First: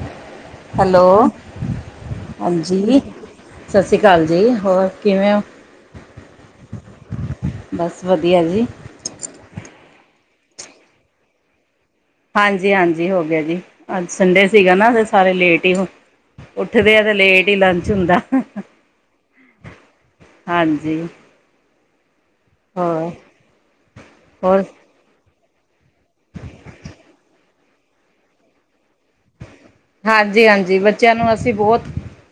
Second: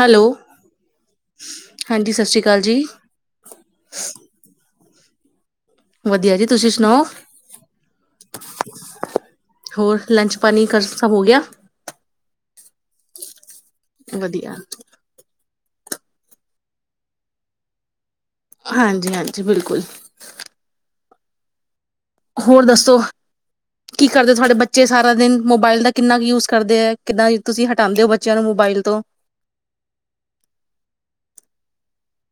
Hello. Hello ਹਾਂਜੀ ਸਤਿ ਸ਼੍ਰੀ ਅਕਾਲ ਜੀ ਹਾਂਜੀ ਸਤਿ ਸ਼੍ਰੀ ਅਕਾਲ ਜੀ ਹੋਰ। ਕਿਵੇਂ ਹੋ? ਵਧੀਆ ਜੀ ਤੁਸੀਂ ਸੁਣਾਓ ਬਸ ਵਧੀਆ ਜੀ ਹੋਰ ਲੰਚ ਪਾਣੀ ਕ ਸਭ ਹੋ ਗਿਆ। ਹਾਂਜੀ ਹਾਂਜੀ ਹੋ ਗਿਆ ਜੀ। ਅੱਜ ਸੰਡੇ ਵਧੀਆ ਸੀਗਾ ਨਾ ਤੇ ਸਾਰੇ ਲੇਟ ਉੱਠਦੇ ਆ ਤੇ ਲੇਟ ਹੀ ਲੰਚ ਹੁੰਦਾ। ਹਾਂਜੀ ਹਾਂਜੀ ਬਿਲਕੁਲ। ਹਾਂਜੀ ਹੋਰ ਦੱਸੋ ਕੀ ਕਰਦੇ ਤੁਹਾਡੇ ਹੋਰ ਬੱਚੇ ਸਾਰਾ ਦਿਨ ਮੋਬਾਇਲ ਦਾ ਕਿੰਨਾ ਕੁ ਯੂਜ ਕਰਦੇ ਹੈ ਕਿੱਦਾਂ ਤੁਸੀਂ ਹਟਾਉਂਦੇ ਹੋ ਬੱਚਿਆਂ ਨੂੰ ਮੋਬਾਇਲ ਤੋਂ। ਹਾਂਜੀ ਹਾਂਜੀ ਬੱਚਿਆਂ ਨੂੰ ਅਸੀਂ ਬਹੁਤ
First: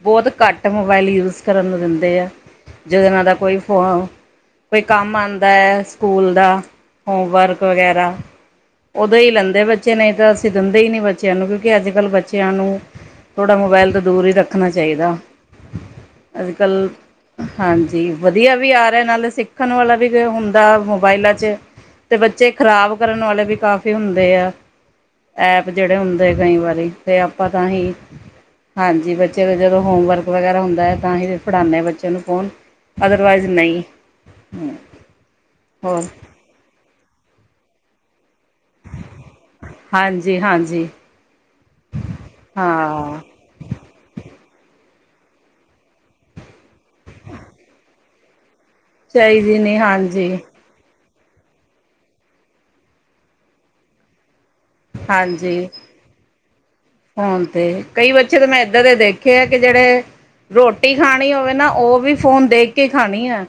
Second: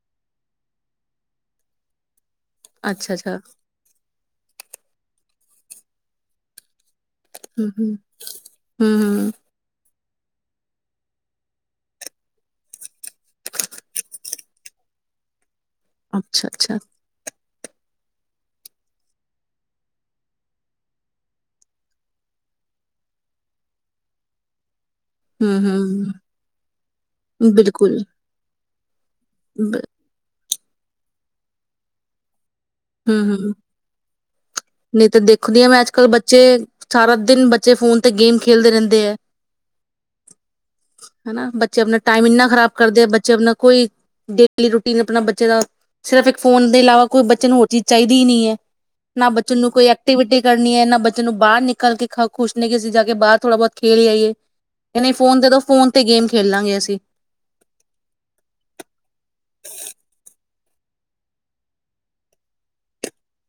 ਬਹੁਤ ਘੱਟ ਮੋਬਾਇਲ ਯੂਜ ਕਰਨ ਨੂੰ ਦਿੰਦੇ ਹਾਂ। ਅੱਛਾ ਜੋਂਨਾਂ ਦਾ ਅੱਛਾ ਕੋਈ ਫ ਕੋਈ ਕੰਮ ਆਂਦਾ ਦਾ ਹੈ ਸਕੂਲ ਦਾ ਹੋਮ ਵਰਕ ਹਮ ਹਮ ਵਗੈਰਾ ਹਮ ਉਦੋਂ ਹੀ ਹਮ ਲੈਂਦੇ ਬੇ ਬੱਚੇ ਨਹੀਂ ਤਾਂ ਅਸੀਂ ਦਿੰਦੇ ਹੀ ਨਹੀਂ ਬੱਚਿਆਂ ਨੂੰ ਕਿਉਂਕਿ ਅੱਜ ਕੱਲ੍ਹ ਬੱਚੇ ਬੱਚਿਆਂ ਨੂੰ ਥੋੜ੍ਹਾ ਮੋਬਾਇਲ ਤੋਂ ਦੂਰ ਹੀ ਰੱਖਣਾ ਚਾਹੀਦਾ। ਅੱਛਾ ਅੱਜ ਅੱਛਾ। ਕੱਲ੍ਹ ਹਾਂਜੀ ਵਧੀਆ ਵੀ ਆ ਰਿਹਾ ਨਾਲੇ ਸਿੱਖਣ ਵਾਲਾ ਵੀ ਹੁੰਦਾ ਮੋਬਾਇਲਾਂ ਚ ਤੇ ਬੱਚੇ ਖ਼ਰਾਬ ਕਰਨ ਵਾਲੇ ਵੀ ਕਾਫੀ ਹੁੰਦੇ ਆ। ਹਮ ਐਪ ਜਿਹੜੇ ਹਮ ਹੁੰਦੇ ਕਈ ਵਾਰੀ ਆਪਾਂ ਤਾਂ ਹੀ ਬਿਲਕੁਲ ਹਾਂਜੀ ਬੱਚੇ ਜਦੋਂ ਬ- ਹੋਮਵਰਕ ਵਗੈਰਾ ਹੁੰਦਾ ਹੈ ਤਾਂ ਅਸੀ ਫ ਪੜਾਉਂਦੇ ਆ ਬੱਚੇ ਨੂੰ ਫੋਨ ਹਮ ਅਦਰਵਾਈਜ਼ ਹਮ ਨਹੀਂ ਨਹੀਂ ਤਾਂ ਦੇਖਦੀ ਹ ਮੈਂ ਅੱਜ ਹੋਰ ਕੱਲ ਬੱਚੇ ਸਾਰਾ ਦਿਨ ਜ ਫੋਨ ਤੇ ਗੇਮ ਖੇਲਦੇ ਰਹਿੰਦੇ ਹੈ ਹਾਂਜੀ ਹਾਂਜੀ ਹਨਾ ਬੱਚੇ ਆਪਣਾ ਟਾਈਮ ਇੰਨਾ ਖਰਾਬ ਕਰਦੇ ਆ ਹਾਂ ਬੱਚੇ ਆਪਣਾ ਕੋਈ ਡੇਲੀ ਰੂਟੀ ਆਪਣਾ ਬੱਚੇ ਦਾ ਸਿਰਫ ਇੱਕ ਫੋਨ ਇਲਾਵਾ ਕੋਈ ਬੱਚੇ ਨੂੰ ਚਾਹੀਦੀ ਨੀ ਹੈ। ਨਾ ਚਾਹੀਦੀ ਬਚਨ ਨੂੰ ਨਹੀਂ ਕੋਈ ਹਾਂਜੀ ਐਕਟੀਵਿਟੀ ਕਰਨੀ ਹੈ ਨਾ ਬ ਬੱਚੇ ਨੂੰ ਬਾਹਰ ਨਿਕਲ ਕੇ ਖੁਸ਼ ਨੇ ਅਸੀਂ ਜਾ ਕੇ ਬਾਹਰ ਥੋੜ੍ਹਾ ਬਹੁਤ ਖੇਲ ਆਈਏ ਨਹੀਂ ਫੋਨ ਦੇ ਦੋ ਹਾਂਜੀ ਫੋਨ ਤੇ ਗੇਮ ਖੇਲ ਲਾਂਗੇ ਅਸੀਂ ਹੁਣ ਤੇ ਕਈ ਬੱਚੇ ਤਾਂ ਮੈਂ ਏਦਾਂ ਦੇ ਦੇਖੇ ਆ ਕਿ ਜਿਹੜੇ ਰੋਟੀ ਖਾਣੀ ਹੋਵੇ ਨਾ ਉਹ ਵੀ ਫੋਨ ਦੇਖ ਕੇ ਖਾਣੀ ਹੈ।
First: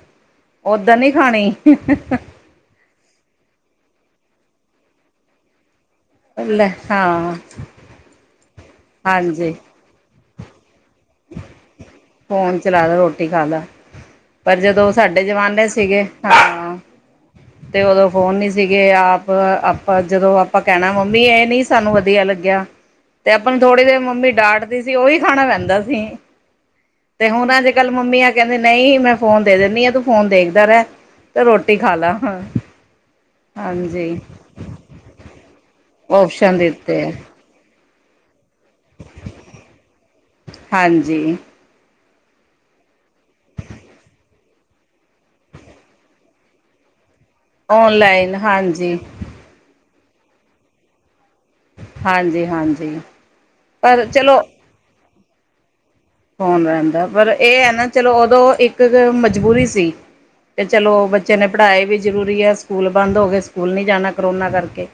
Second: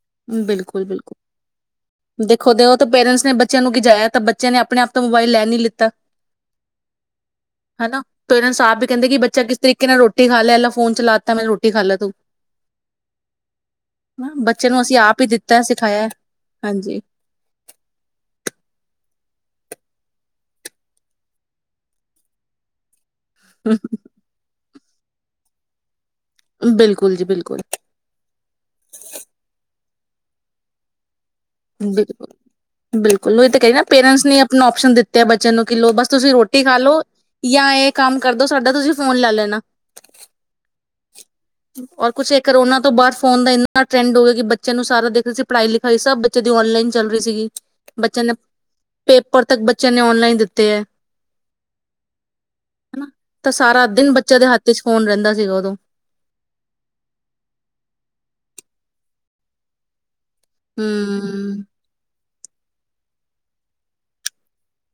ਬਿਲਕੁਲ ਬਿਲਕੁਲ ਦੇਖੋ ਦਿ ਉਹ ਤੇ ਪੇਰੈਂਟਸ ਨੇ ਬੱਚਿਆਂ ਨੂੰ ਗਿਜਾਇਆ ਤਾਂ ਬੱਚਿਆਂ ਨੇ ਆਪਣੇ ਆਪ ਤੋਂ ਮੋਬਾਇਲ ਲੈ ਨੀ ਲਿੱਤਾ। [unintelligible] ਹਾਂ। ਹਨਾ ਪੇਰੈਂਟਸ ਆਪ ਕਹਿੰਦੇ ਕਿ ਬੱਚਾ ਹਾਂਜੀ ਕਿਸ ਤਰੀਕੇ ਨਾਲ ਰ ਰੋਟੀ ਖ ਫੋਨ ਚਲਾ ਤਤਾ ਮੈਂ ਰੋਟੀ ਖਾ ਤੂੰ ਫੋਨ ਚਲਾ ਲ ਰੋਟੀ ਖਾ ਲ ਬੱਚੇ ਨੂੰ ਜਦੋਂ ਅਸੀਂ ਆਪ ਸਾਡੇ ਹੀ ਦਿੱਤਾ ਜਮਾਨੇ ਸੀਗੇ ਸਿਖਾਇਆ ਹਾਂ। ਹਾਂਜੀ ਤੇ ਉਦੋਂ ਫੋਨ ਨੀ ਸੀਗੇ ਆਪ ਆਪਾਂ ਜਦੋਂ ਆਪਾਂ ਕਹਿਣਾ ਮੰਮੀ ਇਹ ਨੀ ਸਾਨੂੰ ਵਧੀਆ ਲੱਗਿਆ। ਤੇ ਆਪਾਂ ਥੋੜੀ ਦੇ ਮੰਮੀ ਡਾਟ ਸੀ ਉਹੀ ਖਾਣਾ ਪੈਂਦਾ ਸੀ। ਬਿਲਕੁਲ ਜੀ ਤੇ ਹੁਣ ਬਿਲਕੁਲ ਅੱਜ ਕੱਲ ਮੰਮੀੀਆਂ ਕਹਿੰਦੀ ਨਹੀਂ ਮੈਂ ਫੋਨ ਦੇ ਦਿੰਦੀ ਆ ਤੂੰ ਫੋਨ ਦੇਖਦਾ ਰਹਿ। ਤੇ ਰੋਟੀ ਖਾ ਬਿਲਕੁਲ ਲਾ ਬਿਲਕੁਲ ਉਹਹੀ ਤਾਂ ਕਰੀ ਨਾ ਹਾਂਜੀ ਪੇਰੈਂਟਸ ਨੇ ਆਪਣਾ ਆਪਓਪਸ਼ਨ ਦਿੱਤੇ ਬੱਚੇ ਨੂੰ ਕਿ ਲੋ ਬਸ ਤੁਸੀਂ ਓਪਸ਼ਨ ਰੋਟੀ ਖਾ ਲੋਓ ਦਿੱਤੇ ਹੈ ਜਾਂ ਇਹ ਕੰਮ ਕਰਦੋ। ਸਾਡਾ ਤੁਸੀਂ ਫੋਨ ਲੈ ਲੈਣਾ। ਹਾਂਜੀ ਔਰ ਕੁਛ ਕਰੋਨਾ ਤੋਂ ਬਾਅਦ ਫੋਨ ਦਾ ਇੰਨਾ ਟਰੈਂਡ ਹੋ ਗਿਆ ਕਿ ਬੱਚਿਆਂ ਨੂੰ ਸਾਰਾ ਦੇਖ ਸੀ ਪੜ੍ਹਾਈ ਲਿਖਾਈ ਸਭ ਜੇ ਬੱਚਿਆਂ ਨੂੰ ਜਦੀ ਔਨਲਾਈਨ ਚ ਸੀਗੀ, ਬੱਚਿਆਂ ਨੇ ਔਨਲਾਈਨ ਹਾਂਜੀ ਪੇਪਰ ਤੱਕ ਬੱਚ [unintelligible] ਬੱਚਿਆਂ ਨੇ ਔਨਲਾਈਨ ਦਿੱਤੇ ਐ। ਹਾਂਜੀ ਹਾਂਜੀ ਹਨਾ, ਤਾਂ ਸਾਰਾ ਪਰ ਦਿਨ ਬੱਚਿਆਂ ਚਲੋ ਦੇ ਹੱਥ ਚ ਹੋਣ ਰਹਿੰਦਾ। ਦਾ ਸੀਗਾ ਉਦੋਂ ਫੋਨ ਰਹਿੰਦਾ, ਪਰ ਇਹ ਐ ਨਾ ਚਲੋ, ਉਦੋਂ ਇੱਕ ਮਜਬੂਰੀ ਸੀ। ਤੇ ਚਲੋ ਬੱਚੇ ਨੇ ਹਮ ਪੜ੍ਹਾਏ ਵੀ ਜ਼ਰੂਰੀ ਰੀ ਸਕੂਲ ਬੰਦ ਹੋ ਗਏ, ਸਕੂਲ ਨਹੀਂ ਜਾਣਾ ਕਰੋਨਾ ਕਰਕੇ।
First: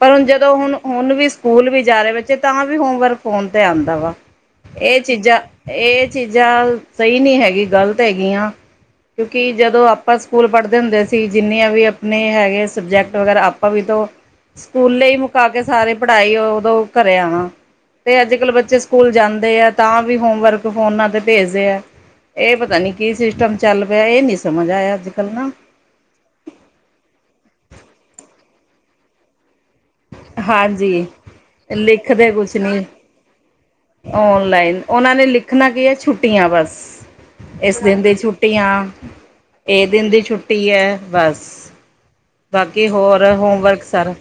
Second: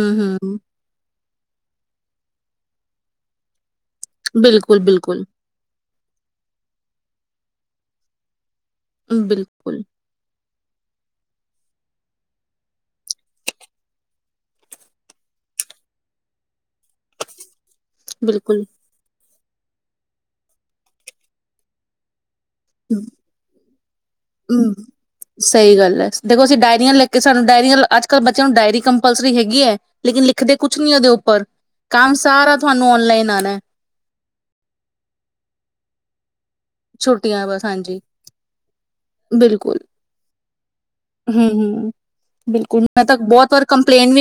ਪਰ ਹੁਣ ਜਦੋਂ ਹਮ ਹੁਣ ਹੁਣ ਵੀ ਸਕੂਲ ਵੀ ਜਾ ਰਹੇ ਬੱਚੇ, ਤਾਂ ਵੀ ਹੋਮਵਰਕ ਫੋਨ 'ਤੇ ਆਉਂ ਦਾ ਵਾ, ਬਿਲਕੁਲ ਇਹ ਬਿਲਕੁਲ ਚੀਜ਼ਾਂ ਇਹ ਚੀਜ਼ਾਂ ਸਹੀ ਨੀ, ਹੈਗੀ ਗ਼ਲਤ ਹੈਗੀਆਂ। ਕਿਉਂਕਿ ਬਿਲਕੁਲ ਜਦੋਂ ਆਪਾਂ ਸਕੂਲ ਪੜ੍ਹਦੇ ਹੁੰਦੇ ਸੀ, ਜਿੰਨੀਆਂ ਵੀ ਆਪਣੇ ਹੈਗੇ ਸਬਜੈਕਟ ਵਗੈਰਾ ਆਪਾਂ ਵੀ ਤਾਂ ਸਕੂਲੇ ਹੀ ਮੁਕਾ ਕੇ ਸਾਰੇ ਪੜ੍ਹਾਈ ਉਦੋਂ ਘਰੇ ਆਣਾ ਤੇਂ, ਅੱਜ ਕੱਲ੍ਹ ਬਿਲਕੁਲ ਬੱਚੇ ਸਕੂਲ ਜਾਂਦੇ ਆ ਤਾਂ ਵੀ ਹੋਮਵਰਕ ਫੋਨਾਂ ਤੇ ਭੇਜਦੇ ਆ। ਇਹ ਪਤਾ ਨੀ, ਕੀ ਸਿਸਟਮ ਚੱਲ ਪਿਆ ਇਹ ਨੀ ਸਮਝ ਹਮ ਆਇਆ ਅੱਜ ਕੱਲ੍ਹ ਨਾ ਸਹੀ ਗੱਲ ਐ, ਦੇਖੋ ਅਸੀਂ ਡਾਇਰੀਆਂ ਲੈ ਕੇ ਸਾਨੂੰ ਡਾਇਰੀਆਂ ਅੱਜ ਕੱਲ੍ਹ ਬੱਚਿਆਂ ਨੂੰ ਡਾਇਰੀ ਕੰਪਲਸਰੀ ਹੈਗੀ ਐ ਹਾਂਜੀ ਕੰਮ ਲਿਖਦੇ ਕੁਛ ਸਾਰਾ ਨੀ ਤੁਹਾਨੂੰ ਔਨਲਾਈਨ ਆਉਣਾ ਹੈ ਓਨਲਾਈਨ, ਉਹਨਾਂ ਨੇ ਲਿਖਣਾ ਕੀ ਹੈ ਛੁੱਟੀਆਂ ਬਸ ਛੁੱਟੀਆਂ ਬਸ ਇਸ ਹਾਂਜੀ ਦਿਨ ਦੀ ਛੁੱਟੀ ਆ, ਬਿਲਕੁਲ ਇਹ ਦਿਨ ਦੀ ਛੁੱਟੀ ਐ, ਬਸ ਹਮ ਹਮ ਬਾਕੀ ਹੋਰ ਹੋਮਵਰਕ ਸਰ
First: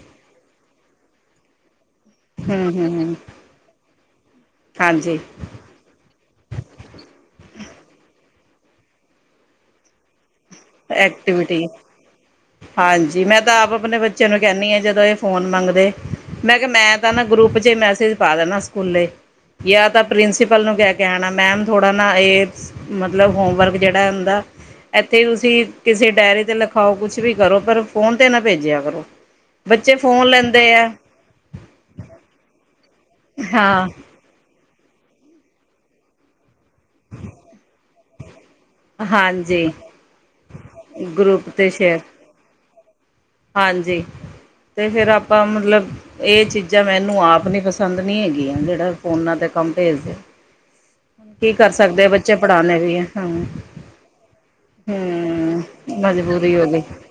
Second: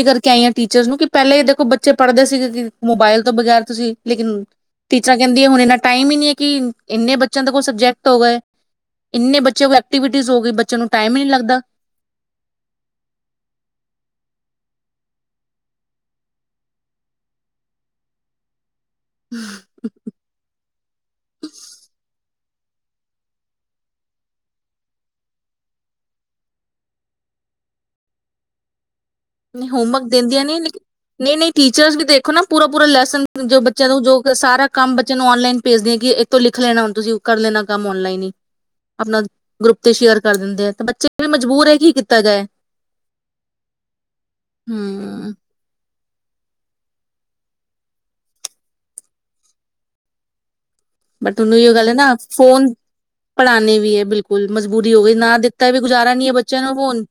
ਟੀਚਰ ਨੂੰ, ਕਿ ਪਹਿਲੇ ਦੇਖੋ ਬੱਚੇ ਬੱਚੇ ਪੜ੍ਹਦੇ ਸੀਗੇ ਕਿ ਹੂੰ ਹੂੰ ਹੂੰ। ਮੋਬਾਇਲ ਤੋਂ ਬਗੈਰ ਤੁਸੀਂ ਲੇਕਿਨ ਟੀਚਰਾਂ ਹਾਂਜੀ ਕਹਿੰਦੀ, ਹੁਣ ਇੰਨਾ ਟਾਈਮ ਹੀ ਨਹੀ ਐ ਕਿ ਇੰਨੇ ਬੱਚੇ ਕੋ ਸਬਜੈਕਟ ਹੋ ਗਏ, ਇੰਨੇ ਬੱਚੇ ਕੋ ਐਕਟੀਵਿਟੀਜ਼ ਹੋ ਗਈ ਬੱਚੇ ਨੂੰ ਟਾਈਮ ਹੀ ਨਹੀਂ ਲੱਗਦਾ ਐਕਟੀਵਿਟੀ, ਹਾਂਜੀ ਮੈਂ ਤਾਂ ਆਪ ਆਪਣੇ ਬੱਚਿਆਂ ਨੂੰ ਕਹਿੰਦੀ ਹਾਂ ਜਦੋਂ ਫੋਨ ਮੰਗਦੇ, ਮੈਂ ਕਿਹਾ ਮੈਂ ਤਾਂ ਨਾ ਗਰੁੱਪ ਚ ਮੈਸੇਜ ਪਾ ਦੇਣਾ ਸਕੂਲੇੇ ਜਾਂ ਤਾਂ ਪ੍ਰਿੰਸੀਪਲ ਨੂੰ ਕਹਿ ਕੇ ਆਣਾ, ਮੈਮ ਥੋੜ੍ਹਾ ਨਾ ਇਹ ਮਤਲਬ ਹੋਮਵਰਕ ਜਿਹੜਾ ਹੁੰਦਾ, ਇੱਥੇ ਤੁ ਸੀਂ ਕਿਸੇ ਡਾਇਰੀ ਤੇ ਲਿਖਾਓ ਕੁਛ ਵੀ ਕਰੋਂ, ਪਰ ਫੋਨ ਤੇ ਨਾ ਭੇਜਿਆਂ ਕਰੋ। ਬੱਚੇ ਹੋਮਵਰਕ ਫ਼ੋਨ ਦਿੰਦੀਆਂ ਨੀ, ਲੈਂਦੇ ਆ ਨਹੀਂ ਨਹੀਂ ਟੀਚਰਸ ਵੀ ਦੇਖੋ ਨਾ ਪੂਰਾ ਪੂਰਾ ਲੈਸਨ ਜੋ ਹਾਂ ਬੱਚਿਆਂ ਨੂੰ, ਜੋ ਸਾਰਾ ਕੰਮ ਬੱਚਿਆਂ ਨੂੰ ਆਨਲਾਈਨ ਭੇਜਦੇ ਹੈਗੀ, ਇਹ ਤੋ ਲਿ ਖ, ਲੈਣਾਂ ਤੁਸੀਂ, ਕਰ ਲੈਂਣਾਂ ਕੰਮ ਔਨਲਾਈਨ ਹੀ। ਆਪਣਾ ਹਾਂਜੀ ਗਰੁੱਪ ਤੇ ਸ਼ੇਅਰ ਕਰ ਦਿੰਦੇ ਆ ਤੇ ਬੱਚੇ ਵੀ ਗਰੁੱਪ ਮਜਬੂਰ 'ਤੇ ਹੈ ਕੀ ਸ਼ੇਅਰ ਕੀਤਾ ਜਾਏ। ਹਾਂਜੀ। ਤੇ ਫੇਰ ਹਮ ਆਪਾਂ ਮਤਲਬ ਇਹ ਚੀਜ਼ਾਂ ਮੈਨੂੰ ਆਪ ਨੀ ਪਸੰਦ ਨਹੀਂ ਹੈਗੀਆਂ ਜਿਹੜਾ ਫੋਨਾਂ ਤੇ ਕੰਮ ਭੇਜਦੇ। ਬਟ ਕੀ ਉਹਨੂੰ ਕਰ ਇਹ ਗੱਲ ਹੈ ਸਕਦੇ ਆ ਨਾ ਬੱਚੇ ਫੋਨ ਪੜਾਉਣੇ ਵੀ ਐ ਹਾਂ ਹੂੰ ਪੜ੍ਹਾਣੇ ਵੀ ਹੈ ਬਿਲਕੁਲ ਮਜਬੂਰੀ ਹੋ ਗਈ ਨਾ ਦਿੱਤਾ ਵੀ ਗੁਜ਼ਾਰਾ ਨਹੀਂ ਹੈ ਮਜਬੂਰੀ ਬੱਚਿਆਂ ਹੋ ਨੂੰ ਗਈ ਫੋਨ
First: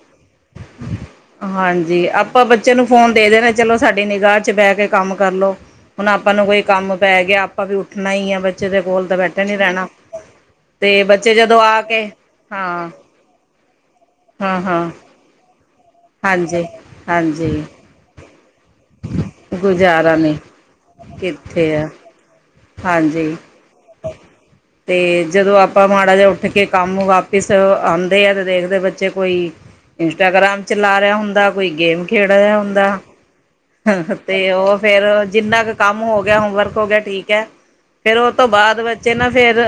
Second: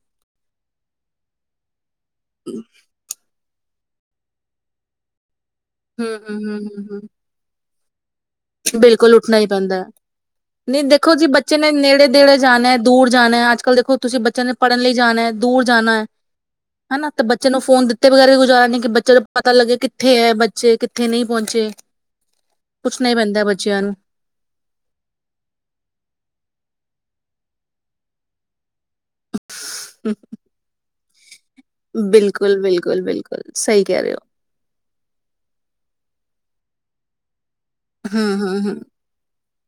ਹਾਂਜੀ ਆਪਾਂ ਬੱਚੇ ਨੂੰ ਫੋਨ ਦੇ ਦੇਣਾ। ਚਲੋ ਸਾਡੀ ਨਿਗਾਹ ਚ ਬਹਿ ਕੇ ਕੰਮ ਕਰਲੋ। ਹੁਣ ਹਮ ਆਪਾਂ ਹਮ ਨੂੰ ਕੋਈ ਹਮ ਹਮ ਕੰਮ ਹਮ ਪੈ ਗਿਆ। ਆਪਾਂ ਵੀ ਉੱਠਣਾ ਹੀ ਆ। ਬੱਚੇ ਦੇ ਕੋਲ ਬਿਲਕੁਲ ਤਾਂ ਉੱਠਣਾ ਬੈਠੇ ਹੀ ਨੀ ਪੈਂਦਾ ਰਹਿਣਾ ਨਹੀਂ ਤੇ ਦੇਖੋ ਜੀ ਬੱਚੇ ਜਦੋਂ ਨੇ ਆ ਕੇ ਨੇੜੇ ਨੇੜੇ ਜਾਣਾ ਹਾਂ ਦੂਰ ਜਾਣਾ ਅੱਜ ਕੱਲ ਦੇਖੋ ਤੁਸੀਂ ਬੱਚਿਆਂ ਨੂੰ ਹਾਂ ਪੜ੍ਹਨ ਹਾਂ ਲਈ ਜਾਣਾ ਦੂਰ ਜਾਣਾ ਹਾਂਜੀ ਹਨਾ ਤੇ ਬੱਚੇ ਨੂੰ ਹਾਂਜੀ ਫੋਨ ਦਿੱਤੇ ਵਗੈਰੇ ਵੀ ਕ ਕਿ ਬੱਚੇ ਦਾ ਪਤਾ ਲੱਗੇ ਕਿੱਥੇ ਗੁਜ਼ਾਰਾ ਐ ਨੀ ਬੱਚੇ ਕਿੱਥੇ ਨਹੀਂ ਪਹੁੰਚੇ। ਕਿੱਥੇ ਆ ਪੁੱਛਣਾ ਹੀ ਹਾਂਜੀ ਪੈਂਦਾ ਬੱਚਿਆਂ ਨੂੰ ਤੇ ਜਦੋਂ ਆਪਾਂ ਮਾੜਾ ਜਿਹਾ ਉੱਠ ਕੇ ਕੰਮ ਇਸ ਆਂਦੇ ਆ ਤੇ ਦੇਖਦੇ ਬੱਚੇ। ਕੋਈ ਇੰਸਟਾਗ੍ਰਾਮ ਚਲਾ ਰਿਹਾ ਹੂੰ ਕੋਈ ਗੇਮ ਖੇਡ ਰਿਹਾ ਬਿਲਕੁਲ ਹੁੰਦਾ ਬਿਲਕੁਲ ਬਿਲਕੁਲ ਸਹੀ ਕਹਿ ਰਹੇ ਤੇ ਉਹ ਫੇਰ ਜਿੰਨਾ ਕ ਕੰਮ ਹੋ ਗਿਆ ਹੋਮਵਰਕ ਹੋ ਗਿਆ ਠੀਕ। ਠੀਕ ਐ। ਹੋ ਫੇਰ ਉਹ ਹੂੰ ਤੋਂ ਹੂੰ ਬਾਅਦ ਹੂੰ ਬੱਚੇ ਨਾ। ਫੇਰ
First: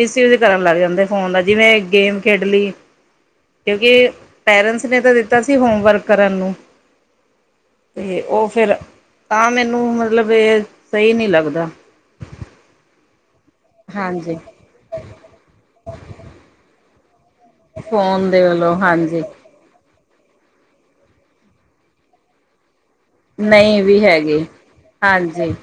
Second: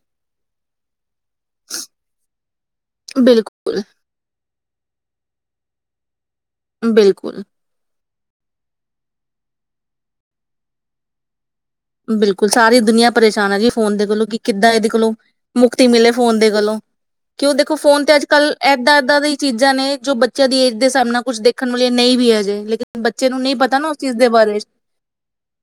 ਮਿਸ ਯੂਜ ਕਰਨ ਲੱਗ ਜਾਂਦੇ। ਫੋਨ ਦਾ ਜਿਵੇਂ ਗੇਮ ਖੇਡ ਲਈ ਬਿਲਕੁਲ ਕਿਉਂਕਿ ਪੇਰੈਂਟਸ ਨੇ ਤਾਂ ਦਿੱਤਾ ਸੀ ਹੋਮਵਰਕ ਕਰਨ ਨੂੰ। ਬਿਲਕੁਲ। ਅਤੇ ਉਹ ਫਿਰ ਤਾਂ ਮੈਨੂੰ ਮਤਲਬ ਇਹ ਸਹੀ ਨਹੀਂ ਲੱਗਦਾ। ਬਿਲਕੁਲ ਸਾਰੀ ਦੁਨੀਆਂ ਪਰੇਸ਼ਾਨ। ਣਾ ਜੀ ਫੋਨ ਦੇ ਕੋਲੋਂ ਹਾਂਜੀ ਕਿ ਕਿੱਦਾਂ ਇਹਦੇ ਕੋਲੋਂ ਮੁਕਤੀ ਮਿਲੇ ਫੋਨ ਦੇ ਕੋਲੋਂ। ਕਿਉਂ ਦੇਖੋ ਫੋਨ ਤੇ ਅੱਜ ਦੇ ਕੱਲ ਵੱਲੋਂ ਏਦਾਂ ਏਦਾਂ ਹਾਂਜੀ ਦੀ ਚੀਜ਼ਾਂ ਨੇ ਜੋ ਏਜ ਦੇ ਸਾਹਮਣਾ ਕੁੱਛ ਦੇਖਣ ਵਾਲੀਆਂ ਨਹੀਂ ਵੀ ਅਜੇ ਲੇਕਿਨ ਬੱਚੇ ਨੂੰ ਪਤਾ ਨਹੀਂ ਨਾ ਉਸ ਵੀ ਚੀਜ਼ ਦੇ ਹੈਗੀ ਬਾਰੇ ਹਾਂਜੀ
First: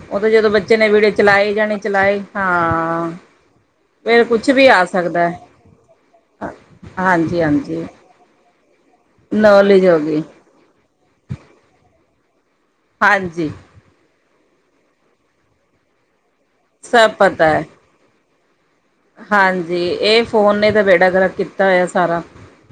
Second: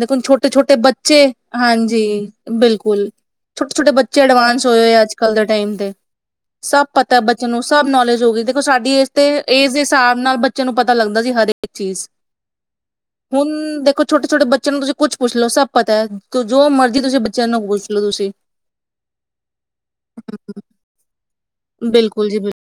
ਦੇਖੋ ਉਹ ਤਾਂ। ਛੋਟੇ ਛੋਟੇ ਨੇ ਵੀਡੀਓ ਬੱਚੇ ਚਲਾਏ ਜਾਣੇ ਹਾਂਜੀ ਚਲਾਏ ਬਿਲਕੁਲ ਹਾਂ ਛੋਟੇ ਛੋਟੇ ਬੱਚੇ ਫਿਰ ਕੁਛ ਅਡਵਾਂਸ ਵੀ ਹੋਏ ਆ ਹੋਏ ਅੱਜ ਸਕਦਾ ਕੱਲ ਦੇ ਟਾਈਮ ਤੇ ਹੈ ਸਭ ਪਤਾ ਹਾਂਜੀ ਬੱਚੇ ਨੂੰ ਹਾਂਜੀ ਸਭ ਨੌਲੇਜ ਹੋ ਗਈ ਦੇਖੋ ਸਾਡੀ ਏਜ ਤੇ ਏਜ ਦੇ ਨੌਲੇਜ ਹੋ ਹਿਸਾਬ ਗਈ ਨਾਲ ਬੱਚੇ ਨੂੰ ਪਤਾ ਲੱਗਦਾ। ਹਰੇਕ ਚੀਜ਼ ਹੁਣ ਹਾਂਜੀ ਦੇਖੋ ਛੋਟੇ ਛੋਟੇ ਜੋ ਕੁੱਛ ਪੁੱਛ ਲੋੋ ਸਭ ਪਤਾ ਹੈ! ਜੋ ਮਰਜ਼ੀ ਸਭ ਤੁਸੀਂ ਪਤਾ ਬੱਚਿਆਂ ਹੈ ਨੂੰ ਪੁੱਛ ਲੋ ਤੁਸੀਂ ਹਾਂਜੀ ਇਹ ਫੋਨ ਨੇ ਤਾਂ ਬੇੜਾ ਗਰਕ ਕੀਤਾ ਸਾਰਾ ਬਿਲਕੁਲ ਜੀ ਬਿਲਕੁਲ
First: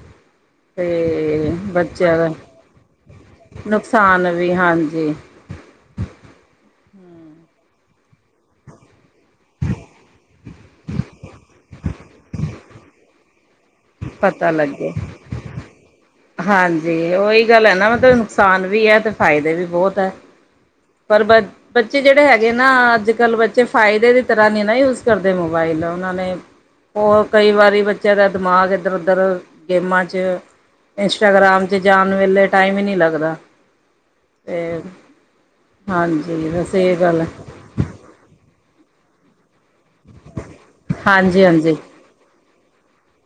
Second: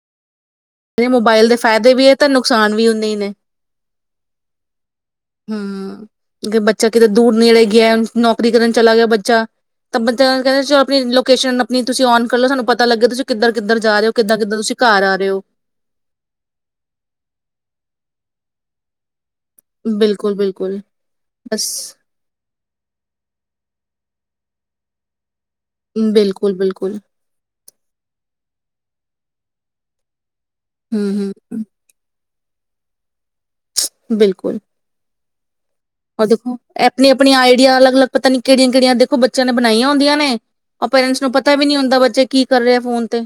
ਮੋਬਾਇਲ ਤੇ ਦੇ ਫਾਇਦੇ ਵੀ ਹੈ ਬੱਚਿਆਂ ਤੇ ਦਾ ਨੁਕਸਾਨ ਵੀ ਉਹਨੇ ਵੀ ਨੇ ਨੁਕਸਾਨ ਵੀ ਹਾਂਜੀ ਹਂ ਕਿ ਬੱਚਾ ਕਿਤੇ ਦੂਰ ਨੇੜੇ ਗਿਆ ਨੌਕਰੀ ਕਰਨ ਚਲਾ ਗਿਆ ਬੱਚਾ ਤਾਂ ਬਾ ਕਹਿੰਦੇ ਚਲੋ ਆਪਣੀ ਲੋਕੇਸ਼ਨ ਆਪਣੀ ਤੁਸੀਂ ਔਨ ਕਰਲਓ ਸਾਨੂੰ ਪਤਾ ਲੱਗਿਆ ਤੁਸੀਂ ਕਿੱਧਰ ਹੋ! ਕਿੱਧਰ ਜਾ ਰਹੇ ਹੋ ਕਿੱਦਾਂ ਪਤਾ ਕਿੱਦਾਂ ਤੁਸੀਂ ਲੱਗੇ ਘਰ ਆ ਰਹੇ ਹੋ। ਹਾਂਜੀ ਉਹੀ ਗੱਲ ਹੈ। ਨਾ ਮਤਲਬ ਨੁਕਸਾਨ ਵੀ ਹੈ ਤੇ ਫਾਇਦੇ ਵੀ ਬਹੁਤ ਹੈ। ਬਿਲਕੁਲ-ਬਿਲਕੁਲ ਪਰ ਬਸ ਬੱਚੇ ਜਿਹੜੇ ਹੈਗੇ ਨਾ ਅੱਜ ਕੱਲ੍ਹ ਬੱਚੇ ਫਾਇਦੇ ਦੀ ਤਰ੍ਹਾਂ ਨਹੀਂ ਨਾ ਹੀ ਉਸਨੂੰ ਚਲਾਉਦੇ ਦੇ ਮੋਬਾਈਲ ਉਹ ਨੇ ਬਿਲਕੁਲ-ਬਿਲਕੁਲ ਹੋਰ ਕਈ ਵਾਰੀ ਬੱਚਿਆਂ ਦਾ ਦਿਮਾਗ ਇੱਧਰ ਉਧੱਰ ਗੇਮਾਂ ਚ ਲੱਗੇ ਰਹਿਦੇ ਹੂੰ-ਹੂੰ ਇੰਸਟਾਗ੍ਰਾਮ ਚ ਜਾਣ ਵੇਲੇ ਟਾਈਮ ਹੀ ਨਹੀਂ ਲੱਗਦਾ। ਬਿਲਕੁਲ ਤੇ ਉਹ ਹਾਂਜੀ ਦੇਖੋ ਬਸ ਇਹ ਆਪਣੀ ਗੱਲ ਹੈ। ਆਪਣੀ ਆਈਡੀਆ ਅਲੱਗ ਅਲੱਗ ਪਤਾ ਨੀ ਕਿਹੜੀਆਂ ਕਿਹੜੀਆਂ ਦੇਖੋ ਬੱਚਿਆਂ ਨੇ ਨਹੀਂਆਂ ਹੁੰਦੀਆਂ ਨੇ ਉਹ ਪੇਰੈਂਸਟ ਨੂੰ ਹਾਂਜੀ ਪਤਾ ਵੀ ਹਾਂਜੀ ਨਹੀਂ ਹੁੰਦਾ ਬੱਚੇ ਕੀ ਕਰਦੇ। ਕਰ ਰਿਹਾ ਫੋਨ ਤੇ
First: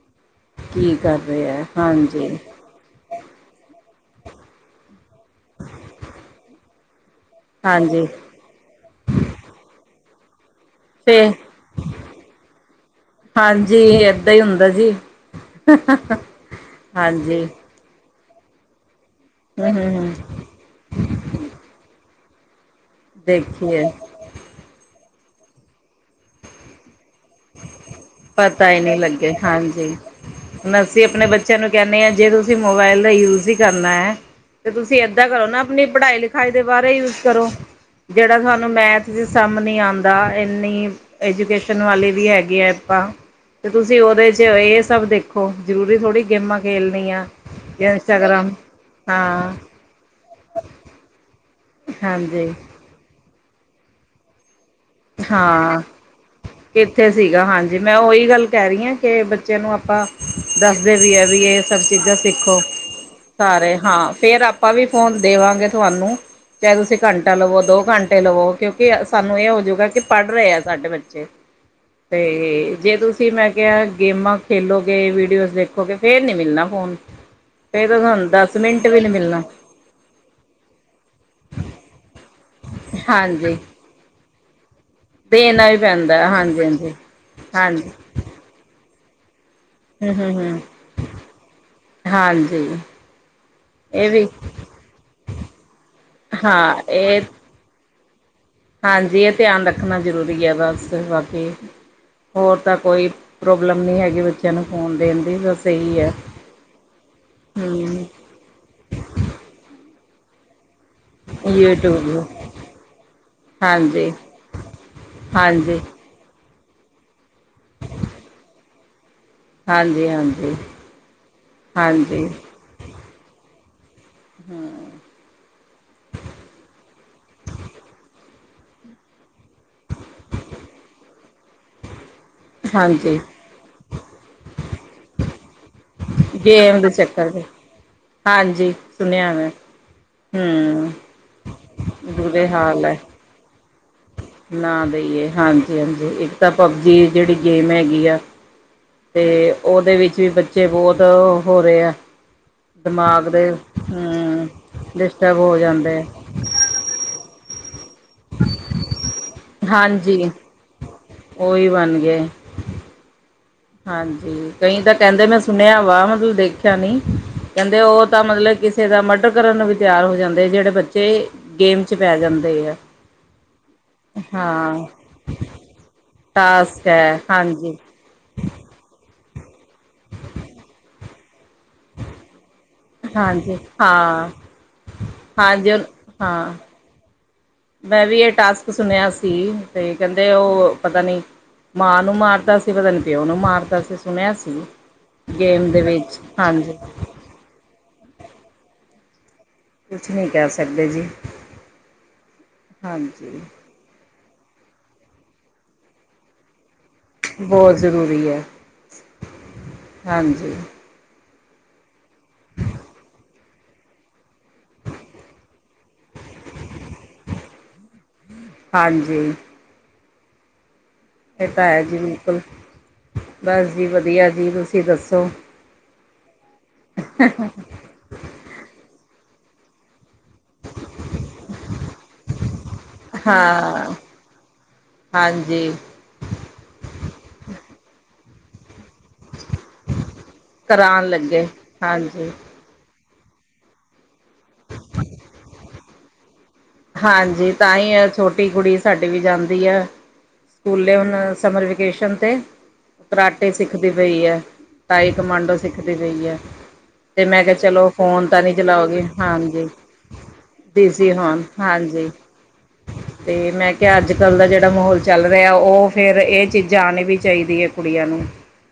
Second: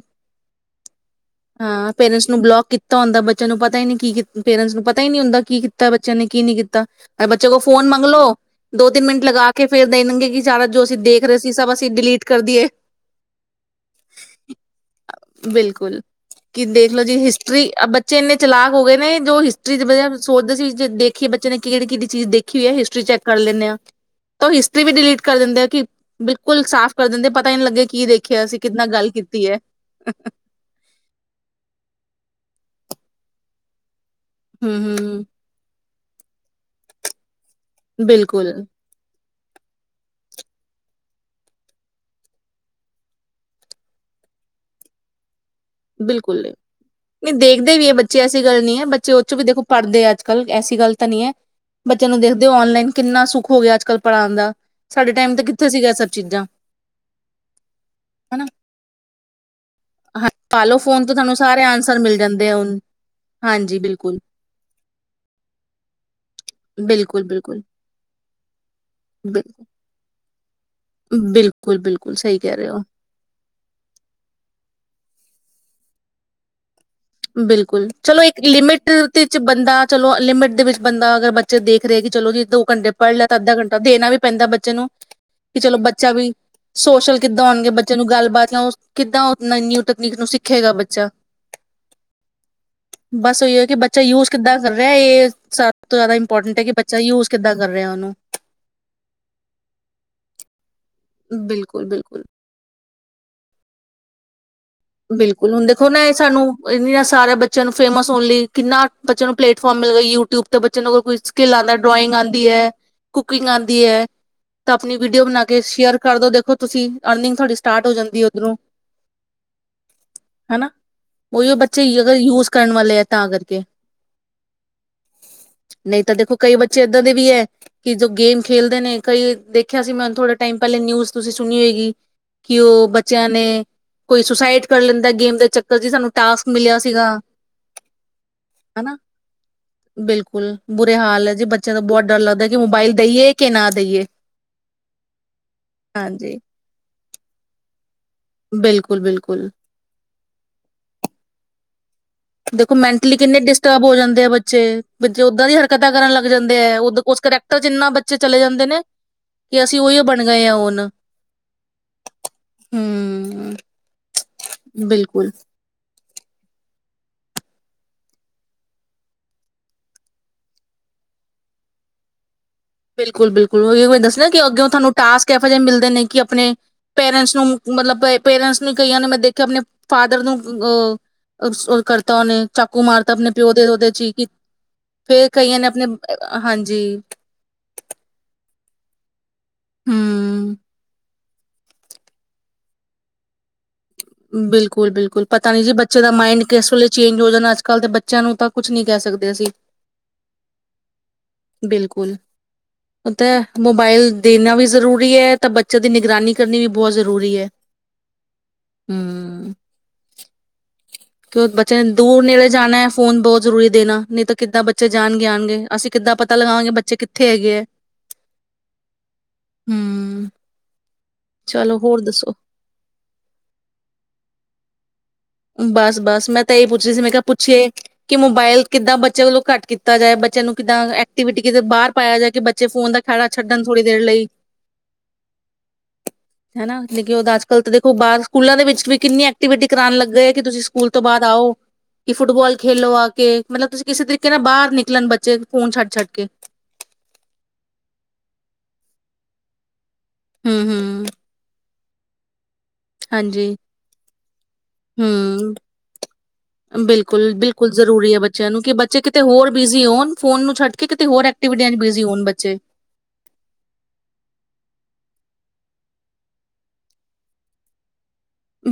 ਕੀ ਕਰ ਰਹੇ ਹੈ ਹਾਂ ਪੇਰੈਂਟਸ ਹਾਂਜੀ ਨੂੰ ਬਲੋਕ ਕੀਤਾ ਹੁੰਦਾ ਬੱਚਿਆਂ ਨੂੰ ਪਤਾ ਹੀ ਨਹੀਂ ਕੀ ਪੇਰੈਂਟਸ ਨੂੰ ਪਤਾ ਹੀ ਨਹੀਂ ਹੁੰਦਾ ਕੀ ਕੀਤਾ ਬੱਚਿਆਂ ਨੇ ਕੀ ਨਹੀਂ ਕੀਤਾ। ਬੱਚੇ ਕੋ ਫੋਨ ਹਾਂਜੀ ਮੰਗਲੋੋ ਦੋ ਤਿੰਨ ਮਿੰਟ ਲਗਾ ਕੇ ਫਿਰ ਬੱਚੇ ਫੋਨ ਦੇਣਾ ਦੇਣਗੇ ਕਿ ਜੋ ਅਸੀਂ ਫੇ ਦੇਖ ਰਹੇ ਸੀ ਸਭ ਅਸੀਂ ਡਿਲੀਟ ਕਰ ਦੀਏ ਹਾਂਜੀ ਏਦਾਂ ਹੀ ਹੁੰਦਾ ਜੀ ਬਿਲਕੁਲ ਕੀ ਦੇਖ ਲੋੋ ਜੀ ਹਾਂਜੀ ਹਿਸਟਰੀ ਬੱਚਿਆਂ ਦੀ ਚ ਇਨੇ ਚਲਾਕ ਹੋ ਗਏ ਨੇ ਜੋ ਹਮ ਹਿਸਟਰੀ ਚ ਹਮ ਹਮ ਵਧਿਆ ਸੋਚਦੇ ਸੀ ਵੀ ਦੇਖੀਏ ਬੱਚੇ ਨੇ ਕੀ ਕਿਹੜੀ ਕਿ ਕੀਤਾ ਚੀਜ਼ ਦੇਖੀ ਹੋਇਆ ਚੈੱਕ ਕਰ ਲੈਂਦੇ ਆਂ ਦੇਖੀਏ ਤਾਂ ਉਹ ਹਿਸਟਰੀ ਵੀ ਡਿਲੀਟ ਕਰ ਦਿੰਦੇ ਆ ਕਿ ਬਿਲਕੁਲ ਸਾਫ਼ ਕਰ ਦਿੰਦੇ ਪਤਾ ਹੀ ਨਹੀਂ ਲੱਗੇ ਕੀ ਦੇਖਿਆ ਅਸੀਂ ਪਤਾ ਹੀ ਕਿੰਨਾ ਨਹੀਂ ਗੱਲ ਲੱਗਿਆ। ਕੀਤੀ ਹੈ ਹਾਂਜੀ ਅਸੀਂ ਆਪਣੇ ਬੱਚਿਆਂ ਨੂੰ ਕਹਿੰਦੇ ਹਾਂ ਜੇ ਤੁਸੀਂ ਤੁਸੀਂ ਮੋਬਾਇਲ ਦਾ ਯੂਜ ਹੀ ਕਰਨਾ ਹੈ। ਤੇ ਹਮ ਤੁਸੀਂ ਹਮ ਏਦਾਂ ਕਰੋ ਨਾ ਆਪਣੀ ਪੜ੍ਹਾਈ ਲਿਖਾਈ ਦੇ ਬਾਰੇ ਯੂਜ ਕਰੋ ਜਿਹੜਾ ਬਿਲਕੁਲ ਤੁਹਾਨੂੰ ਮੈਥ ਦ ਸਮ ਨਹੀਂ ਆਂਦਾ ਇੰਨੀ ਐਜੂਕੇਸ਼ਨ ਵਾਲੇ ਹੈਗੀ ਆ ਆਪਾਂ ਤੇ ਤੁਸੀਂ ਉਹਦੇ ਚ ਇਹ ਸਭ ਦੇਖੋ ਜ਼ਰੂਰੀ ਥੋੜ੍ਹੀ ਬਿਲਕੁਲ ਨਹੀਂ, ਗੇਮਾਂ ਖੇਲਣੀਆਂ ਨਹੀਂ ਦੇਖਦੇ ਵੀ ਹੈ ਜਾਂ ਬੱਚੇ ਐਸੀ ਇੰਸਟਾਗ੍ਰਾਮ ਗੱਲ ਨਹੀਂ ਐ ਬੱਚੇ ਉਹ ਚੋਂ ਵੀ ਹਾਂ ਦੇਖੋ ਪੜ੍ਹਦੇ ਆ ਅੱਜ- ਕੱਲ ਐਸੀ ਗੱਲ ਤਾਂ ਨਹੀਂ ਐ। ਬੱਚਿਆਂ ਨੂੰ ਦੇਖਦੇ ਹਾਂਜੀ ਹੋ ਔਨਲਾਈਨ ਕਿੰਨਾ ਸੁੱਖ- ਹੋ ਗਿਆ ਅੱਜ ਕੱਲ੍ਹ ਪੜਾਣ ਦਾ। ਸਾਡੇ ਟਾਈਮ ਤੇ ਕਿੱਥੇ ਹਾਂ ਸੀਗਾ ਸਭ ਚੀਜ਼ਾਂ ਕਿੱਥੇ ਸੀਗਾ ਹਾਂਜੀ ਮੈਂ ਉਹ ਹੀ ਗੱਲ ਹਨਾ ਕਹਿ ਰਹੀ ਆ- ਤੇ ਬੱਚ- ਬੱਚੇ ਨੂੰ ਆਪਾਂ ਹਾਂ ਪਾਲੋ ਦੱਸਦੇ ਫੋਨ ਵੀ ਤੋਂ ਐ ਤੁਹਾਨੂੰ ਵੀ ਇਹ ਸਾਰੇ ਸਭ ਆਂਸਰ ਚੀਜ਼ਾਂ ਮਿਲ ਜਾਂਦੇ ਆ ਸਿੱਖੋ, ਹੁਣ ਸਾਰੇ ਹਾਂਜੀ ਹਾਂ, ਬਿਲਕੁਲ ਫੇਰ ਆਪਾਂ ਵੀ ਫੋਨ ਦੇਵਾਂਗੇ- ਤੁਹਾਨੂੰ- ਚਾਹੇ ਤੁਸੀਂ ਬਿਲਕੁਲ ਘੰਟਾ ਲਵੋ, ਬਿਲਕੁਲ ਦੋ ਘੰਟੇ ਲਵੋ ਕਿਉਂਕਿ ਸਾਨੂੰ ਬਿ ਇਹ ਹੋਜੂ- ਬਹਿ ਕੇ ਪੜ੍ਹ ਰਹੇ ਆ ਸਾਡੇ ਬੱਚੇ ਬਿਲਕੁਲ ਬਿਲਕੁਲ ਸਹੀ ਕਹਿ ਰਹੇ ਤੇ ਹੋ ਜੇ ਤੁਸੀਂ ਮੈਂ ਕਿਹਾ ਗੇਮਾਂ ਖੇਲੋਗੇ, ਵੀਡੀਓਜ਼ ਦੇਖੋ- ਖੋਗੇ ਫੇਰ ਨੀ ਮਿਲਣਾ ਫੋਨ। ਬਿਲਕੁਲ, ਫੇਰ ਤਾਂ ਚਲੋ ਤੁਹਾਨੂੰ ਇੱਕ ਦਸ ਮਿੰਟ ਲਿਮਿਟ ਵੀ ਨੀ ਦੇ ਮਿਲਣਾ ਬੰਦਾ ਚਲੋ ਲਿਮਿਟ ਦੇ ਵਿੱਚ ਬੰਦਾ ਅਗਰ ਬੱਚੇ ਦੇਖ ਰਹੇ ਕਿ ਚਲੋ ਜ- ਦੋ ਘੰਟੇ ਪੜ੍ਹ ਲਿਆ ਤਾਂ ਅੱਧਾ ਹਾਂਜੀ ਘੰਟਾ ਦੇਣਾ ਵੀ ਪੈਂਦਾ ਬੱਚ- ਚੇ ਨੂੰ- ਕਿ ਦੇਣਾ ਵੀ ਚਲੋ ਬੱਚਾ ਪੈਂਦਾ ਵੀ ਹਾਂਜੀ ਹਾਂਜੀ ਸੋਸ਼ਲ ਕਿੱਦਾਂ ਹੋਣਗੇ ਹਾਂਜੀ ਬੱਚੇ ਨੂੰ ਗੱਲਬਾਤ ਜਾਂ ਓਸ- ਕਿੱਦਾਂ ਉਹ- ਨਵੀਂ ਨਿਊ ਹਮ ਤਕਨੀਕ ਨੂੰ ਹਮ ਹਮ ਸਿੱਖੇਗਾ ਬੱਚਾ। ਹਾਂਜੀ ਬਸ ਉਹੀ ਹੈ ਕਿ ਬੱਚਾ ਇਹ ਵੀ ਯੂਜ ਕਿੱਦਾਂ ਕਰ ਰਿਹਾ ਇਹ ਸਭ ਤੋਂ ਜ਼ਿਆਦਾ ਇੰਪੋਰਟੈਂਟ ਹੈ ਕਿ ਹਾਂ ਬੱਚਾ ਇਹ ਯੂਜ ਕਿੱਦਾਂ ਕਰ- ਰਿਹਾ ਉਹਨੂੰ। ਹਾਂਜੀ, ਇਹ ਧਿਆਨ ਰੱਖਣਾ ਜ਼ਰੂਰੀ ਹੈ ਬਸ। ਤੇ ਬਾਕੀ ਬਿਲਕੁਲ ਬਿਲਕੁਲ ਹੋਰ ਤਾਂ- ਕੋਈ ਪ੍ਰੋਬਲਮ ਨਹੀਂ ਹੈਗੀ ਵਿੱਚ- ਬਿਲਕੁਲ ਹੁਣ ਦੇਖੋ ਨਾ ਇਹ ਸਾਨੂੰ ਇਹ ਨਾ ਸਾਰੇ ਬੱਚਿਆਂ ਨੂੰ ਹੂੰ ਫੇਮਸ ਹੋਣ ਲਈ ਕਿੰਨਾ ਬੱਚਿਆਂ ਨੂੰ ਪਲੇਟਫਾਰਮ ਮਿਲ਼ ਗਿਆ ਯੂਿ- ਟਿਊਬ ਤੋਂ ਬੱਚ- ਬੱਚੇ ਨੂੰ ਕੋਈ ਸਕਿੱਲ ਆਂਦਾ, ਡਰੋਇੰਗ ਯੂਟਿਊਬ ਆਂਦੀ ਐ, ਕੁਕਿੰਗ ਆਂਦੀ ਐ ਹਾਂਜੀ ਤਾਂ ਆਪਣੀ ਵੀਡੀਓ ਬਣਾ ਕੇ ਹਾਂਜੀ ਸ਼ੇਅਰ ਕਰਦੋ ਦੇਖੋ- ਤੁਸੀਂ ਅਰਨਿੰਗ ਤੁਹਾਡੀ ਸਟਾਰਟ ਹੋ ਜਾਂਦੀ ਉਧਰੋਂ। ਹਾਂਜੀ ਹਾਂਜੀ ਹਨਾ ਉਹੀਓ ਬੱਚੇ ਅਗਰ ਹਾਂਜੀ ਯੂਜ ਕਰਨ ਵਾਲੇ ਐ ਤਾਂ ਆ ਕਰਕੇ- ਨਹੀਂ ਤਾਂ ਦੇਖੋ ਕਈ ਬੱਚੇ ਏਦਾਂ ਦੇ ਵੀ ਐ ਕਿ ਜੋ ਗੇਮ- ਖੇਲਦੇ ਨੇ ਕਈ ਦੇਖਿਆ ਸੀ ਮੈਂ ਥੋੜੇ ਟਾਈਮ ਪਹਿਲੇ ਨਿਊਜ ਤੁਸੀਂ ਸੁਣੀ ਹੋਏਗੀ। ਕਿ ਉਹ ਹਾਂਜੀ ਬੱਚਿਆਂ ਨੇ ਕੋਈ ਸੁਸਾਈਡ- ਕਰ ਲੈਂਦਾ ਗੇਮ ਦੇ ਚੱਕਰ ਚ ਸਾਨੂੰ ਟਾਸਕ ਮਿਲਿਆ ਗੇਮ ਦੇ ਸੀਗਾ ਚੱਕਰ ਦੇ ਹਾਂਜੀ ਹਨਾ ਸੁਣਿਆ ਮੈਂ ਬਿਲਕੁਲ ਹੂੰ ਬੁਰੇ ਹਾਲ ਹੈ ਜੀ ਬੱਚਿਆਂ ਦਾ ਬਹੁਤ ਡਰ ਲੱਗਦਾ ਬੁਰੇ ਕਿ ਹਾਲ ਮੋਬਾਈਲ ਹੈ ਦੇਈਏ ਕਿ ਨਾ ਦੇਈਏ ਨਾ ਦੇਈਏ ਹਾਂਜੀ ਹਾਂਜੀ ਇੱਕ ਤਾਂ ਪਬਜੀ ਜਿਹੜੀ ਗੇਮ ਹੈਗੀ ਆ ਬਿਲਕੁਲ ਤੇ ਬਿਲਕੁਲ ਉਹਦੇ ਵਿੱਚ ਵੀ ਬੱਚੇ ਬਹੁਤ ਹੋ ਰਹੇ ਆ ਦੇਖੋ ਮੈਂਟਲੀ ਦਿਮਾਗ ਕਿੰਨੇ ਦੇ ਡਿਸਟਰਬ ਹੋ ਜਾਂਦੇ ਆ ਹੂੰ ਬੱਚੇ ਬੇ ਡਿਸਟਰਬ ਓਦਾਂ ਦੀ ਹੋ ਹਰਕਤਾਂ ਜਾਂਦੇ ਕਰਨ ਲੱਗ ਜਾਂਦੇ ਹੈ ਉ ਉਸ ਕਰੈਕਟਰ ਜਿੰਨਾ ਬੱਚਾ ਪੇ ਚਲੇ ਜਾਂਦੇ ਨੇ ਕਿ ਅਸੀਂ ਉਹੀਓ ਬਣ ਹਾਂਜੀ ਗਏ ਹਾਂ ਹੁਣ ਹਮ ਉਹੀ ਬਣ ਗਏ [unintelligible] ਹੁੂੰ ਹਾਂਜੀ ਕਈ ਤਾਂ ਕਹਿੰਦੇ ਮੈਂ ਸੁਣਿਆ ਵਾ ਮਤ ਦੇਖਿਆ ਨੀ ਕਹਿੰਦੇ ਉਹ ਤਾਂ ਮਤਲਬ ਕਿਸੇ ਦਾ ਮਡਰ ਕਰਨ ਨੂੰ ਵੀ ਤਿਆਰ ਹੋ ਜਾਂਦੇ ਜਿਹੜੇ ਬੱਚੇ ਗੇਮ ਚ ਪੈ ਜਾਂਦੇ ਆ ਬਿਲਕੁਲ ਬਿਲਕੁਲ ਮ ਦੱਸ ਕਿ ਅੱਗੇ ਹਾਂ ਤੁਹਾਨੂੰ ਟਾਸਕ ਇਹੋ ਜਿਹੇ ਮਿਲਦੇ ਨੇ ਕਿ ਆਪਣੇ ਟਾਸਕ ਹੈ ਪੇਰੈਂਟਸ ਨੂੰ ਹਾਂਜੀ ਮਤਲਬ ਪੇਰੈਂਟਸ ਕਈਆਂ ਨੇ ਮੈਂ ਦੇਖਿਆ ਆਪਣੇ ਫਾਦਰ ਨੂੰ ਅ ਉਹ ਕਰਤਾ ਉਹਨੇ ਚਾਕੂ ਮਾਰਤਾ ਆਪਣੇ ਪਿਓ ਹਾਂਜੀ ਦੇ ਉਹਦੇ ਚ ਹੀ ਹਾਂ ਫੇਰ ਕਈਆਂ ਨੇ ਹਾਂਜੀ ਆਪਣੇ ਹਾਂ ਹਾਂਜੀ ਮੈਂ ਵੀ ਇਹ ਟਾਸਕ ਸੁਣਿਆ ਸੀ ਸੀ ਤੇ ਕਹਿੰਦੇ ਹੂੰ ਉਹ ਪਤਾ ਨੀ ਮਾਂ ਨੂੰ ਮਾਰਦਾ ਸੀ ਪਤਾ ਨ ਪਿਓ ਨੂੰ ਮਾਰਦਾ ਸੀ ਸੁਣਿਆ ਸੀ ਬਿਲਕੁਲ ਬਿਲਕੁਲ ਪਤਾ ਨੀ ਗੇਮ ਜੀ ਦੇ ਬੱਚੇ ਦਾ ਵਿੱਚ ਮਾਈੰਡ ਕਿਸ ਹਾਂਜੀ ਵੇਲੇ ਚੇਂਜ ਹੋ ਜਾਣਾ ਅੱਜ ਕਲ ਦੇ ਬੱਚਿਆਂ ਨੂੰ ਤਾਂ ਕੁੱਛ ਨੀ ਕਹਿ ਸਕਦੇ ਅਸੀਂ ਕੁਛ ਨਹੀਂ ਕਰ ਸਕਦੇ ਜੀ ਬਿਲਕੁਲ ਉਹ ਹਾਂਜੀ ਤਾਂ ਮੋਬਾਇਲ ਦੇਣਾ ਵੀ ਜ਼ਰੂਰੀ ਹੈ ਤਾਂ ਬੱਚਿਆਂ ਦੀ ਨਿਗਰਾਨੀ ਕਰਨੀ ਵੀ ਬਹੁਤ ਜ਼ਰੂਰੀ ਹੈ ਬਹੁਤ ਜ਼ਰੂਰੀ ਹੈ ਹਾਂਜੀ ਕਿਉ ਬੱਚੇ ਨੇ ਦੂਰ ਨੇੜੇ ਜਾਣਾ ਹੈ ਫੋਨ ਬਹੁਤ ਜ਼ਰੂਰੀ ਦੇਣਾ ਨਹੀਂ ਤਾਂ ਕਿੱਦਾਂ ਬੱਚੇ ਜਾਣਗੇ ਆਉਣਗੇ ਅਸੀਂ ਕਿੱਦਾਂ ਪਤਾ ਲਗਾਵਾਂਗੇ ਬੱਚੇ ਕਿੱਥੇ ਹੈਗੇ ਹੈ ਹਾਂਜੀ ਇਹ ਤਾਂ ਚਲੋ ਹੈ ਜੀ ਹੋਰ ਦੱਸੋ ਬਿਲਕੁਲ ਬਸ ਜੀ ਵਧੀਆ ਜੀ ਤੁਸੀਂ ਦੱਸੋ ਬਸ ਬਸ ਮੈਂ ਹੀ ਪੁੱਛ ਰਹੀ ਸੀ ਮੈਂ ਕਿਹਾ ਪੁੱਛੀਏ ਕਿ ਮੋਬਾਇਲ ਕਿੱਦਾਂ ਬ ਬੱਚਿਆਂ ਵੱਲੋਂ ਘੱਟ ਕੀਤਾ ਜਾਏ ਬੱਚੇ ਨੂੰ ਕਿੱਦਾਂ ਐਕਟੀਵਿਟੀ ਕਿਤੇ ਬਾਹਰ ਪਾਇਆ ਜਾ ਕੇ ਬੱਚੇ ਫੋਨ ਦਾ ਖੜਾ ਛੱਡਣ ਥੋੜੀ ਹਾਂ ਦੇਰ ਲਈ ਹਾਂਜੀ ਹਨਾ ਲੇਕਿ ਉਹਦਾ ਅੱਜ ਕਲ੍ਹ ਤਾਂ ਦੇਖੋ ਬਾਹਰ ਸਕੂਲ ਦੇ ਵਿੱਚ ਵੀ ਕਿੰਨੀ ਐਕਟੀਵਿਟੀ ਕਰਾ ਗਏ ਕਿ ਤੁਸੀਂ ਸਕੂਲ ਤੋਂ ਕਰਾਉਣ ਬਾਅਦ ਲੱਗੇ ਆਓ ਕਿ ਹਾਂਜੀ ਫੁੱਟਬਾਲ ਖੇਲੋ ਆ ਮਤਲਬ ਤੁਸੀਂ ਕਿਸੇ ਤਰੀਕੇ ਕਹਿੰ ਬਾਹਰ ਨਿਕਲਣ ਬੱਚੇ ਫੋਨ ਛੱਡ ਛੱਡ ਓਕੇ ਹਾਂਜੀ ਤਾਂ ਹੀ ਆ ਛੋਟੀ ਕੁੜੀ ਸਾਡੀ ਵੀ ਜਾਂਦੀ ਆ ਹੂੰ ਸਕੂਲੇ ਹੂੰ ਹੁਣ ਸਮਰ ਵਿੱਚ ਗਸ਼ਨ ਤੇ ਕਰਾਟੇ ਹਾਂਜੀ ਸਿੱਖਦੀ ਪਈ ਹੈ ਤਾਈ ਹੂੰ ਕਮਾਂਡੋ ਸਿੱਖਦੀ ਪਈ ਹੈ ਤੇ ਬਿਲਕੁਲ, ਮੈਂ ਕਿਹਾ ਬਿਲਕੁਲ ਚਲੋ ਜ਼ਰੂਰੀ ਹੈ ਫੋਨ ਤਾਂ ਬੱਚਿਆਂ ਨਹੀਂੀ ਨੂੰ ਕਿ ਬੱਚੇ ਚਲਾਓਗੇ ਕਿਤੇ ਹੋਰ ਹਾਂਜੀ ਬਿਜ਼ੀ ਹੋਣ, ਫੋਨ ਨੂੰ ਛੱਡ ਕੇ ਡੀ ਕਿਤੇ ਸੀ ਹੋਰ ਹੋਣ ਐਕਟੀਵਿਟੀਆਂ 'ਚ ਬਿਜ਼ੀ ਹਾਂਜੀ ਹੋਣ ਬੱਚੇ। ਤੇ ਮੈਂ ਕਿਹਾ ਅੱਜ ਕੱਲ ਦਾ ਜਿਹੜਾ ਮਾਹੌਲ ਚੱਲ ਰਿਹਾ ਉਹ ਫੇਿਰ ਇਹ ਚੀਜ਼ਾਂ ਆਉਣੀ ਵੀ ਚਾਹੀਦੀ ਹੈ ਕੁੜੀਆਂ ਨੂੰ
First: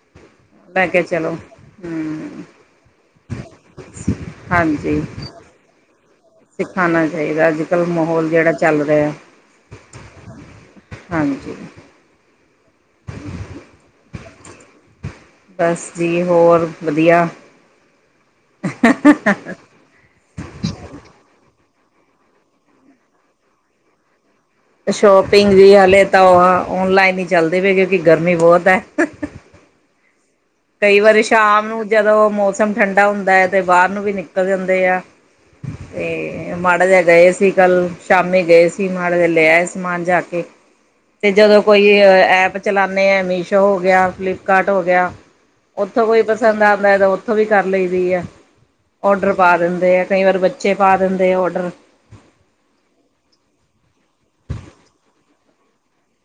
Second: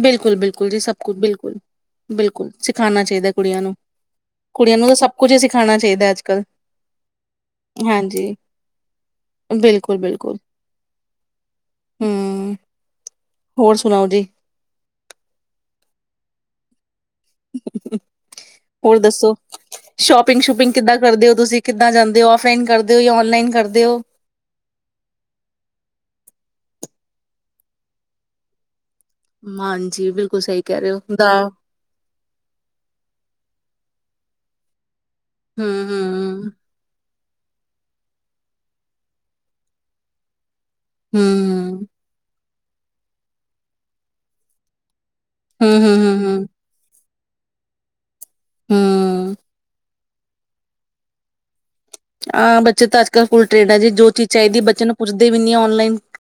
ਬਿਲਕੁਲ ਬਿਲਕੁਲ ਜੀ ਲੈ ਸਭ ਕੇ ਕੁਛ ਚਲੋ ਬਿਲਕੁਲ ਹਮ ਬਿਲਕੁਲ ਸਿਖਾਣਾ ਚਾਹੀਦਾ ਕੁੜੀਆਂ ਨੂੰ ਕੁੜੀਆਂ ਨੂੰ ਤਾਂ ਸਭ ਕੁੱਝ ਹੀ ਸਿਖਾਣਾ ਚਾਹੀਦਾ ਅੱ ਸਿਖਾਣਾ ਚਾਹੀਦਾ ਅੱਜ ਕਲ੍ਹ ਮਾਹੌਲ ਜਿਹੜਾ ਚੱਲ ਰਿਹਾ ਬਿਲਕੁਲ, ਬਿਲਕੁਲ ਹਾਂਜੀ ਹੂੰ, ਹੋਰ ਸੁਣਾਓ ਜੀ ਬਸ ਜੀ ਹੋਰ ਵਧੀਆ ਹੋਰ ਦੱਸੋ ਸ਼ੋਪਿੰਗ ਸ਼ੂਪਿੰਗ ਕਿੱਦਾਂ ਕਰਦੇ ਹੋ ਤੁਸੀਂ ਕਿੱਦਾਂ ਜਾਂਦੇ ਹੋ ਫਲਾਈਨ ਕਰਦੇ ਹੋ ਜਾਂ ਔਨਲਾਈਨ ਕਰਦੇ ਹੋ ਸ਼ੋਪਿੰਗ ਵੀ ਹਲੇ ਤਾਂ ਉਹ ਓਨਲਾਈਨ ਹੀ ਚੱਲਦੀ ਪਏ ਕਿਉਂਕਿ ਗਰਮੀ ਬਹੁਤ ਹੈ ਹਾਂਜੀ ਬਿਲਕੁਲ ਸਹੀ ਕਹਿ ਰਹੇ ਕਈ ਹੋ ਵਾਰੀ ਦਾ ਸ਼ਾਮ ਨੂੰ ਜਦੋਂ ਮੌਸਮ ਠੰਡਾ ਹੁੰਦਾ ਹੈ ਤੇ ਬਾਹਰ ਨੂੰ ਵੀ ਨਿਕਲ ੱਕ ਜਾਂਦੇ ਆ ਹੂੰ, ਹੂੰ, ਹੂੰ, ਤੇ ਮਾੜਾ ਜਗਾ ਸੀ ਕੱਲ ਸ਼ਾਮੀ ਗਏ ਸੀ ਮੜੇ ਲੈ ਆਏ ਸਮਾਨ ਜਾ ਕੇ ਤੇ ਜਦੋਂ ਹੂੰ, ਕੋਈ ਐਪ ਚਲਾਉਂਦੇ ਹਾਂ ਮੀਸ਼ੋ ਹੋ ਗਿਆ ਫਲਿੱਪਕਾਰਟ ਹੋ ਗਿਆ ਹੂੰ, ਹੂੰ, ਉੱਥੋਂ ਕੋਈ ਹੂੰ, ਹੂੰ, ਪਸੰਦ ਆਉਂਦਾ ਹੈ ਤਾਂ ਉੱਥੋਂ ਵੀ ਕਰ ਲਈਦੀ ਹੈ ਔਡਰ ਹੂੰ। ਪਾ ਦਿੰਦੇ ਆ ਕਈ ਵਾਰ ਬੱਚੇ ਪਾ ਦਿੰਦੇ ਆ ਔਡਰ ਹਾਂ ਬੱਚੇ ਤਾਂ ਅੱਜ ਕੱਲ ਫੂਲ ਟ੍ਰੇਡ ਹੈ ਜੀ ਜੋ ਚੀਜ਼ ਚਾਹੀਦੀ ਬੱਚੇ ਨੂੰ ਪੁੱਛਦੇ ਵੀ ਨੀ ਔਨਲਾਈਨ